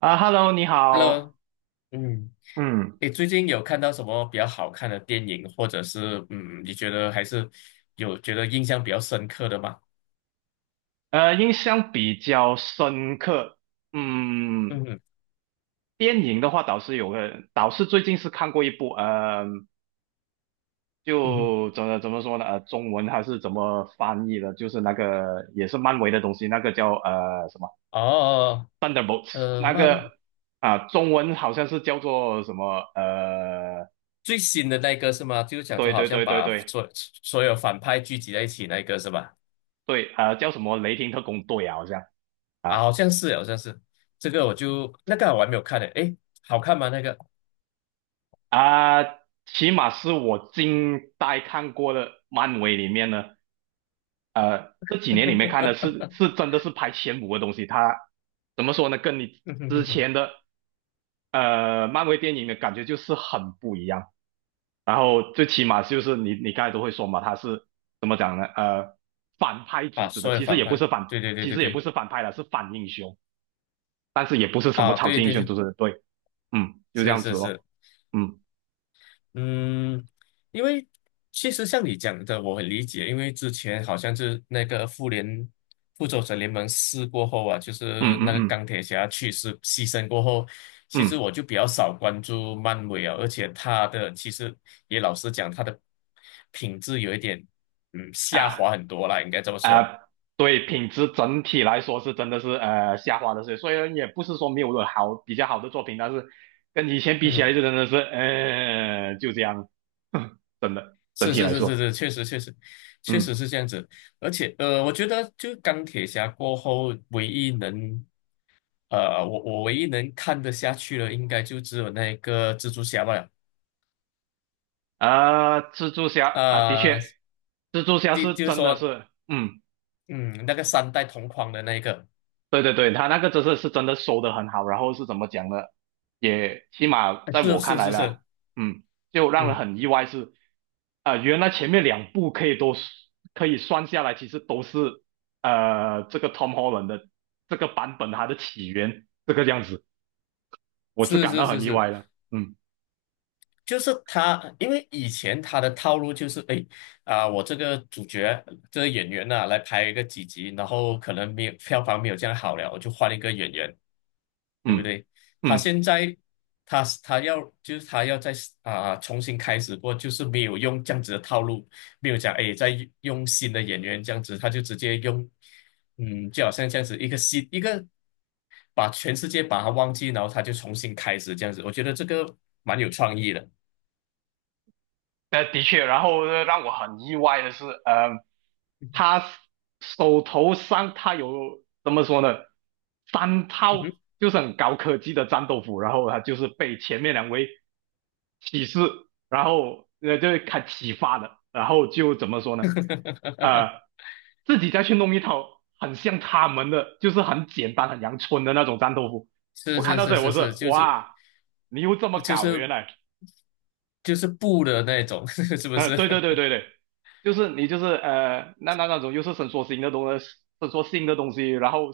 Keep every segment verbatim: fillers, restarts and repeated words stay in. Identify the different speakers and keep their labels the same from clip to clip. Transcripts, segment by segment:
Speaker 1: 啊，Hello，你
Speaker 2: Hello，
Speaker 1: 好。
Speaker 2: 嗯，
Speaker 1: 嗯
Speaker 2: 你最近有看到什么比较好看的电影，或者是嗯，你觉得还是有觉得印象比较深刻的吗？
Speaker 1: 呃，印象比较深刻，嗯，
Speaker 2: 嗯哼，
Speaker 1: 电影的话倒是有个，倒是最近是看过一部，呃，
Speaker 2: 嗯哼，
Speaker 1: 就怎么怎么说呢？呃，中文还是怎么翻译的？就是那个也是漫威的东西，那个叫呃什么
Speaker 2: 哦，
Speaker 1: 《Thunderbolts》，
Speaker 2: 呃，
Speaker 1: 那
Speaker 2: 漫
Speaker 1: 个啊、中文好像是叫做什么？呃，
Speaker 2: 最新的那个是吗？就是讲说
Speaker 1: 对
Speaker 2: 好
Speaker 1: 对
Speaker 2: 像
Speaker 1: 对对
Speaker 2: 把
Speaker 1: 对
Speaker 2: 所所有反派聚集在一起那个是吧？
Speaker 1: 对，呃，叫什么《雷霆特工队》啊，好像。
Speaker 2: 啊，
Speaker 1: 啊
Speaker 2: 好像是，好像是这个，我就那个我还没有看呢，诶，好看吗？那个
Speaker 1: 啊、起码是我近代看过的漫威里面呢，呃，这几年里面看的是是 真的是排前五的东西。它怎么说呢？跟你之前的呃漫威电影的感觉就是很不一样。然后最起码就是你你刚才都会说嘛，它是怎么讲呢？呃，反派组
Speaker 2: 把
Speaker 1: 织的，
Speaker 2: 所有
Speaker 1: 其实
Speaker 2: 反
Speaker 1: 也不
Speaker 2: 派，
Speaker 1: 是反，
Speaker 2: 对对对
Speaker 1: 其
Speaker 2: 对
Speaker 1: 实也不
Speaker 2: 对，
Speaker 1: 是反派了，是反英雄，但是也不是什么
Speaker 2: 啊，
Speaker 1: 超
Speaker 2: 对
Speaker 1: 级英
Speaker 2: 对
Speaker 1: 雄
Speaker 2: 对，
Speaker 1: 组织的。对，嗯，就这
Speaker 2: 是
Speaker 1: 样
Speaker 2: 是
Speaker 1: 子
Speaker 2: 是。
Speaker 1: 咯。嗯
Speaker 2: 嗯，因为其实像你讲的，我很理解，因为之前好像是那个复联复仇者联盟四过后啊，就
Speaker 1: 嗯
Speaker 2: 是
Speaker 1: 嗯
Speaker 2: 那个
Speaker 1: 嗯
Speaker 2: 钢铁侠去世牺牲过后，其实
Speaker 1: 嗯。
Speaker 2: 我就比较少关注漫威啊，而且他的其实也老实讲，他的品质有一点嗯下
Speaker 1: 啊
Speaker 2: 滑很多啦，应该这么说。
Speaker 1: 啊，对，品质整体来说是真的是呃下滑的，所以所以也不是说没有了好比较好的作品，但是跟以前比起
Speaker 2: 嗯，
Speaker 1: 来就真的是呃就这样。真的整
Speaker 2: 是
Speaker 1: 体
Speaker 2: 是
Speaker 1: 来
Speaker 2: 是是
Speaker 1: 说，
Speaker 2: 是，确实确实确实
Speaker 1: 嗯，
Speaker 2: 是这样子，而且呃，我觉得就钢铁侠过后唯一能呃，我我唯一能看得下去的，应该就只有那个蜘蛛侠吧。
Speaker 1: 啊，蜘蛛侠啊，的
Speaker 2: 呃，
Speaker 1: 确，蜘蛛侠
Speaker 2: 第
Speaker 1: 是
Speaker 2: 就是
Speaker 1: 真的
Speaker 2: 说，
Speaker 1: 是嗯。
Speaker 2: 嗯，那个三代同框的那一个，
Speaker 1: 对对对，他那个真是是真的收的很好，然后是怎么讲呢？也起码
Speaker 2: 哎
Speaker 1: 在
Speaker 2: 是
Speaker 1: 我看
Speaker 2: 是
Speaker 1: 来
Speaker 2: 是
Speaker 1: 呢，
Speaker 2: 是，
Speaker 1: 嗯，就让人
Speaker 2: 嗯，
Speaker 1: 很意外是，啊、原来前面两部可以都可以算下来，其实都是呃这个 Tom Holland 的这个版本它的起源这个样子，我是
Speaker 2: 是
Speaker 1: 感
Speaker 2: 是
Speaker 1: 到
Speaker 2: 是
Speaker 1: 很意
Speaker 2: 是，
Speaker 1: 外的，嗯
Speaker 2: 就是他，因为以前他的套路就是，哎，啊、我这个主角这个演员呐、来拍一个几集，然后可能没有票房没有这样好了，我就换一个演员，对不
Speaker 1: 嗯
Speaker 2: 对？他
Speaker 1: 嗯。
Speaker 2: 现在他他要就是他要在啊、重新开始过，就是没有用这样子的套路，没有讲哎再用新的演员这样子，他就直接用，嗯，就好像这样子一个新一个把全世界把他忘记，然后他就重新开始这样子，我觉得这个蛮有创意的。
Speaker 1: 呃，的确，然后呢让我很意外的是，呃，他手头上他有怎么说呢？三套
Speaker 2: 嗯哼，
Speaker 1: 就是很高科技的战斗服，然后他就是被前面两位启示，然后呃就是开启发的，然后就怎么说呢？呃，自己再去弄一套很像他们的，就是很简单很阳春的那种战斗服。我
Speaker 2: 是
Speaker 1: 看
Speaker 2: 是
Speaker 1: 到这
Speaker 2: 是
Speaker 1: 里，
Speaker 2: 是
Speaker 1: 我是
Speaker 2: 是，就是
Speaker 1: 哇，你又这么
Speaker 2: 就
Speaker 1: 搞，
Speaker 2: 是
Speaker 1: 原来。
Speaker 2: 就是布的那种，是不
Speaker 1: 呃，
Speaker 2: 是？
Speaker 1: 对对对对 对，就是你就是呃，那那那种就是伸缩性的东西，伸缩性的东西，然后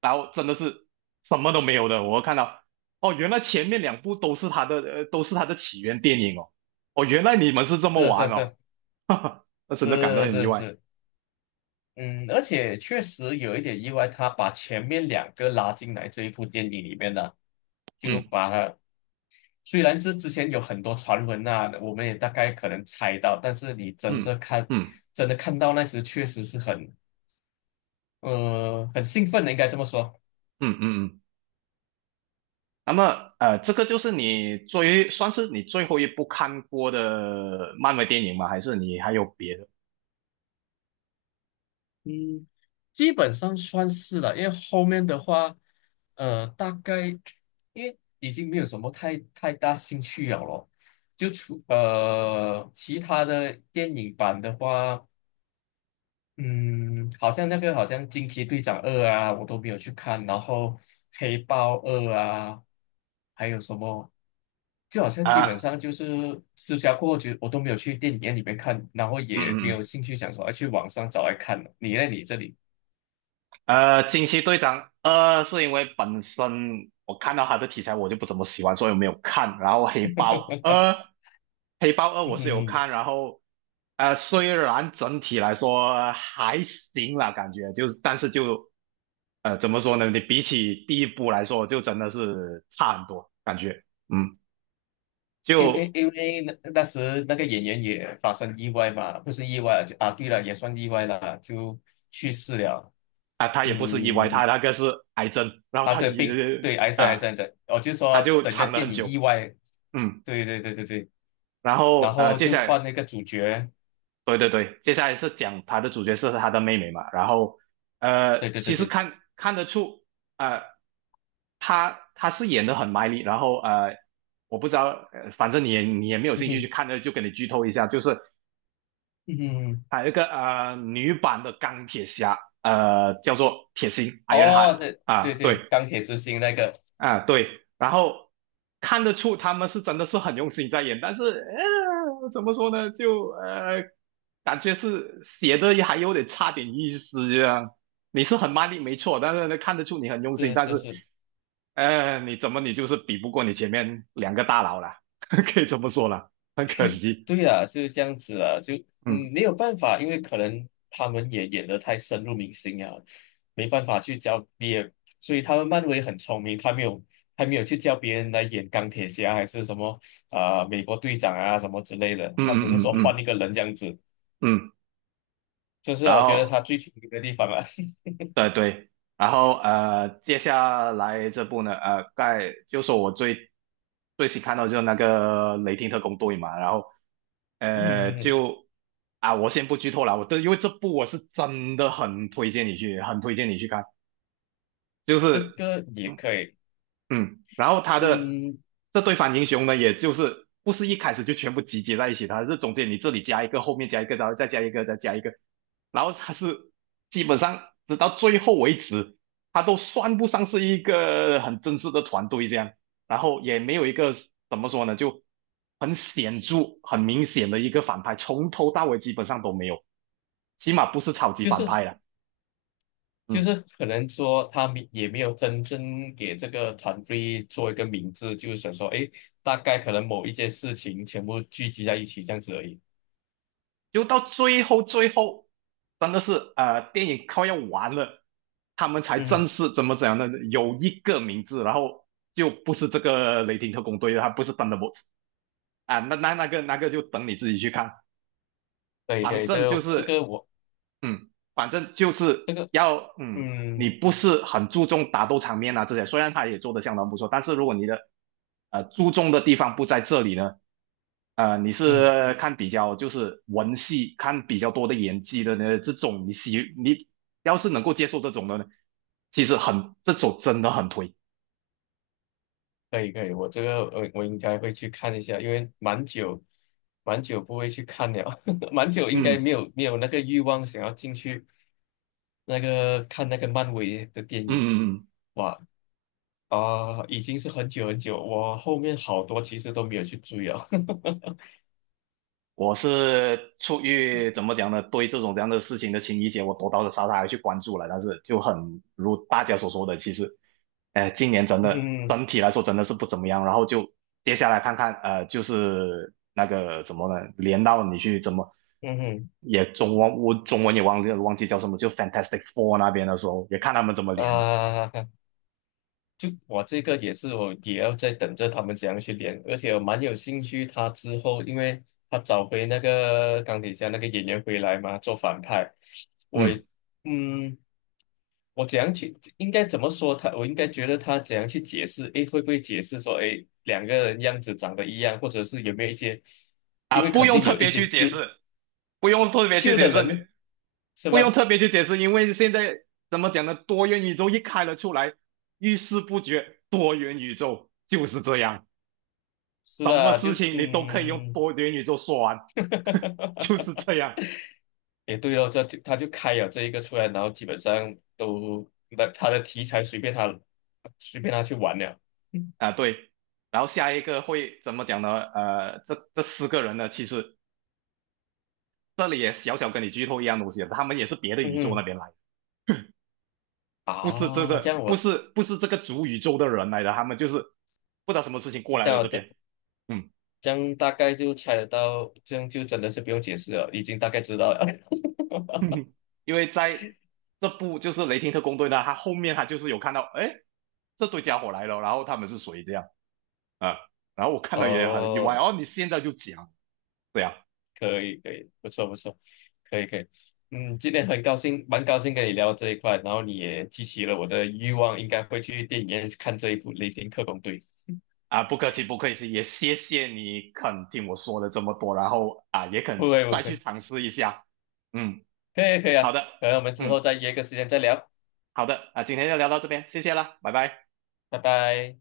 Speaker 1: 然后真的是什么都没有的。我看到哦，原来前面两部都是他的呃，都是他的起源电影哦。哦，原来你们是这么
Speaker 2: 是是
Speaker 1: 玩哦，
Speaker 2: 是
Speaker 1: 哈哈，那真的感到
Speaker 2: 是
Speaker 1: 很意
Speaker 2: 是
Speaker 1: 外。
Speaker 2: 是，嗯，而且确实有一点意外，他把前面两个拉进来这一部电影里面的，就
Speaker 1: 嗯
Speaker 2: 把它虽然这之前有很多传闻啊，我们也大概可能猜到，但是你真
Speaker 1: 嗯
Speaker 2: 正看
Speaker 1: 嗯
Speaker 2: 真的看到那时，确实是很呃很兴奋的，应该这么说。
Speaker 1: 嗯嗯嗯。那么呃，这个就是你最算是你最后一部看过的漫威电影吗？还是你还有别的
Speaker 2: 嗯。基本上算是了，因为后面的话，呃，大概因为已经没有什么太太大兴趣了咯，就除呃其他的电影版的话，嗯，好像那个好像惊奇队长二啊，我都没有去看，然后黑豹二啊，还有什么，就好像基本
Speaker 1: 啊？
Speaker 2: 上就是私下过后就我都没有去电影院里面看，然后
Speaker 1: 嗯
Speaker 2: 也没
Speaker 1: 嗯
Speaker 2: 有
Speaker 1: 嗯
Speaker 2: 兴趣想说要去网上找来看了。你呢？你这里？
Speaker 1: 呃，惊奇队长二是因为本身我看到他的题材我就不怎么喜欢，所以我没有看。然后黑豹二，黑豹二
Speaker 2: 嗯
Speaker 1: 我是有
Speaker 2: 哼
Speaker 1: 看，然后呃，虽然整体来说还行啦，感觉就是，但是就呃怎么说呢？你比起第一部来说，就真的是差很多，感觉嗯，
Speaker 2: 因为
Speaker 1: 就
Speaker 2: 因为那那时那个演员也发生意外嘛，不是意外就啊，对了，也算意外了，就去世了。
Speaker 1: 啊、他也不是意外，
Speaker 2: 嗯，
Speaker 1: 他那个是癌症，然后
Speaker 2: 啊，
Speaker 1: 他
Speaker 2: 对，
Speaker 1: 一
Speaker 2: 病，对，癌症，癌
Speaker 1: 啊、
Speaker 2: 症的，我就
Speaker 1: 他
Speaker 2: 说
Speaker 1: 就
Speaker 2: 整个
Speaker 1: 藏了
Speaker 2: 电
Speaker 1: 很
Speaker 2: 影意
Speaker 1: 久，
Speaker 2: 外，
Speaker 1: 嗯。
Speaker 2: 对对对对对，
Speaker 1: 然
Speaker 2: 然
Speaker 1: 后呃，
Speaker 2: 后
Speaker 1: 接
Speaker 2: 就
Speaker 1: 下来
Speaker 2: 换那个主角，
Speaker 1: 对对对，接下来是讲他的主角是他的妹妹嘛，然后呃，
Speaker 2: 对对
Speaker 1: 其
Speaker 2: 对
Speaker 1: 实
Speaker 2: 对，
Speaker 1: 看看得出，呃，他他是演的很卖力，然后呃，我不知道，呃反正你也你也没有
Speaker 2: 嗯
Speaker 1: 兴趣去
Speaker 2: 哼
Speaker 1: 看的，就给你剧透一下，就是
Speaker 2: 嗯哼，
Speaker 1: 他有一个呃女版的钢铁侠，呃，叫做铁心 Ironheart。
Speaker 2: 哦，对对
Speaker 1: 啊，
Speaker 2: 对，
Speaker 1: 对，
Speaker 2: 钢铁之心那个，
Speaker 1: 啊，对，然后看得出他们是真的是很用心在演，但是呃，怎么说呢，就呃，感觉是写的还有点差点意思这样。你是很卖力没错，但是呢，看得出你很用心，
Speaker 2: 是
Speaker 1: 但
Speaker 2: 是
Speaker 1: 是
Speaker 2: 是，
Speaker 1: 呃，你怎么你就是比不过你前面两个大佬啦，可以这么说啦，很可惜。
Speaker 2: 对啊，就是这样子啊，就
Speaker 1: 嗯
Speaker 2: 嗯没有办法，因为可能他们也演得太深入民心啊，没办法去教别，所以他们漫威很聪明，他没有他没有去叫别人来演钢铁侠还是什么啊、呃美国队长啊什么之类的，
Speaker 1: 嗯
Speaker 2: 他只是
Speaker 1: 嗯嗯
Speaker 2: 说换一
Speaker 1: 嗯
Speaker 2: 个人这样子，
Speaker 1: 嗯，嗯
Speaker 2: 这是
Speaker 1: 然
Speaker 2: 我觉得
Speaker 1: 后。
Speaker 2: 他最聪明的地方啊。
Speaker 1: 对对，然后呃，接下来这部呢，呃，盖就说我最最新看到就是那个雷霆特工队嘛，然后呃，
Speaker 2: 嗯，
Speaker 1: 就啊，我先不剧透了，我这因为这部我是真的很推荐你去，很推荐你去看，就
Speaker 2: 这
Speaker 1: 是。
Speaker 2: 个也
Speaker 1: 嗯。
Speaker 2: 可以，
Speaker 1: 嗯，然后他的
Speaker 2: 嗯，
Speaker 1: 这对反英雄呢，也就是不是一开始就全部集结在一起，他是中间你这里加一个，后面加一个，然后再加一个，再加一个，然后他是基本上直到最后为止，他都算不上是一个很正式的团队这样，然后也没有一个怎么说呢，就很显著、很明显的一个反派，从头到尾基本上都没有，起码不是超级反派了。
Speaker 2: 就
Speaker 1: 嗯。
Speaker 2: 是可能说他们也没有真正给这个团队做一个名字，就是想说，哎，大概可能某一件事情全部聚集在一起这样子而已。
Speaker 1: 就到最后最后，真的是呃，电影快要完了，他们才
Speaker 2: 嗯，
Speaker 1: 正式怎么怎样呢？有一个名字，然后就不是这个雷霆特工队了，他不是 Thunderbolt。 啊，那那那个那个就等你自己去看，
Speaker 2: 可以可
Speaker 1: 反
Speaker 2: 以，这
Speaker 1: 正就
Speaker 2: 个这
Speaker 1: 是
Speaker 2: 个我
Speaker 1: 嗯，反正就是
Speaker 2: 这个
Speaker 1: 要，嗯，你
Speaker 2: 嗯
Speaker 1: 不是很注重打斗场面啊这些，虽然他也做的相当不错，但是如果你的呃注重的地方不在这里呢，呃，你
Speaker 2: 嗯，
Speaker 1: 是看比较就是文戏，看比较多的演技的呢，这种你喜你要是能够接受这种的呢，其实很这种真的很推，
Speaker 2: 可以可以，我这个我我应该会去看一下，因为蛮久蛮久不会去看了，蛮久应该
Speaker 1: 嗯
Speaker 2: 没有没有那个欲望想要进去那个看那个漫威的
Speaker 1: 嗯
Speaker 2: 电影。
Speaker 1: 嗯嗯，
Speaker 2: 哇，啊、已经是很久很久，我后面好多其实都没有去追了。
Speaker 1: 我是出于怎么讲呢，对这种这样的事情的情理解，我多多少少还去关注了，但是就很如大家所说的，其实。呃，今年真的
Speaker 2: 嗯
Speaker 1: 整体来说真的是不怎么样，然后就接下来看看，呃，就是那个怎么呢，连到你去怎么
Speaker 2: 嗯哼，
Speaker 1: 也中文我中文也忘记忘记叫什么，就 Fantastic Four 那边的时候，也看他们怎么连了。
Speaker 2: 啊、就我这个也是，我也要在等着他们怎样去连，而且我蛮有兴趣他之后，因为他找回那个钢铁侠那个演员回来嘛，做反派，我
Speaker 1: 嗯
Speaker 2: 也嗯，我怎样去应该怎么说他？我应该觉得他怎样去解释？诶，会不会解释说，诶，两个人样子长得一样，或者是有没有一些？因
Speaker 1: 啊，
Speaker 2: 为
Speaker 1: 不
Speaker 2: 肯
Speaker 1: 用
Speaker 2: 定
Speaker 1: 特
Speaker 2: 有一
Speaker 1: 别
Speaker 2: 些
Speaker 1: 去解
Speaker 2: 纠
Speaker 1: 释，不用特别去
Speaker 2: 救的
Speaker 1: 解释，
Speaker 2: 人
Speaker 1: 你
Speaker 2: 呢，是
Speaker 1: 不用
Speaker 2: 吧？
Speaker 1: 特别去解释，因为现在怎么讲呢，多元宇宙一开了出来，遇事不决，多元宇宙就是这样。
Speaker 2: 是
Speaker 1: 什么
Speaker 2: 的，就
Speaker 1: 事情你都可以用
Speaker 2: 嗯，
Speaker 1: 多元宇宙说完，就是 这样
Speaker 2: 也对哦，这就他就开了这一个出来，然后基本上都那他的题材随便他随便他去玩了。嗯
Speaker 1: 啊，对。然后下一个会怎么讲呢？呃，这这四个人呢，其实这里也小小跟你剧透一样东西，他们也是别的宇宙那
Speaker 2: 嗯
Speaker 1: 边来的，不是这
Speaker 2: 啊，这
Speaker 1: 个，
Speaker 2: 样
Speaker 1: 不
Speaker 2: 我
Speaker 1: 是不是这个主宇宙的人来的，他们就是不知道什么事情过来
Speaker 2: 这
Speaker 1: 了
Speaker 2: 样我
Speaker 1: 这
Speaker 2: 大
Speaker 1: 边，嗯，
Speaker 2: 这样大概就猜得到，这样就真的是不用解释了，已经大概知道了。
Speaker 1: 因为在这部就是雷霆特工队呢，他后面他就是有看到，哎，这对家伙来了，然后他们是谁这样啊？然后我 看到也很意外，
Speaker 2: 哦，
Speaker 1: 哦，你现在就讲，对啊，
Speaker 2: 可以可以，不错不错，可以可以。嗯，今天很高兴，蛮高兴跟你聊这一块，然后你也激起了我的欲望，应该会去电影院看这一部《雷霆特工队》。
Speaker 1: 啊，不客气，不客气，也谢谢你肯听我说了这么多，然后啊，也
Speaker 2: 不
Speaker 1: 肯
Speaker 2: 会不
Speaker 1: 再去
Speaker 2: 会，
Speaker 1: 尝试一下。嗯，
Speaker 2: 可以可以
Speaker 1: 好
Speaker 2: 啊，
Speaker 1: 的，
Speaker 2: 可能我们之后
Speaker 1: 嗯，
Speaker 2: 再约个时间再聊，
Speaker 1: 好的，啊，今天就聊到这边，谢谢啦，拜拜。
Speaker 2: 拜拜。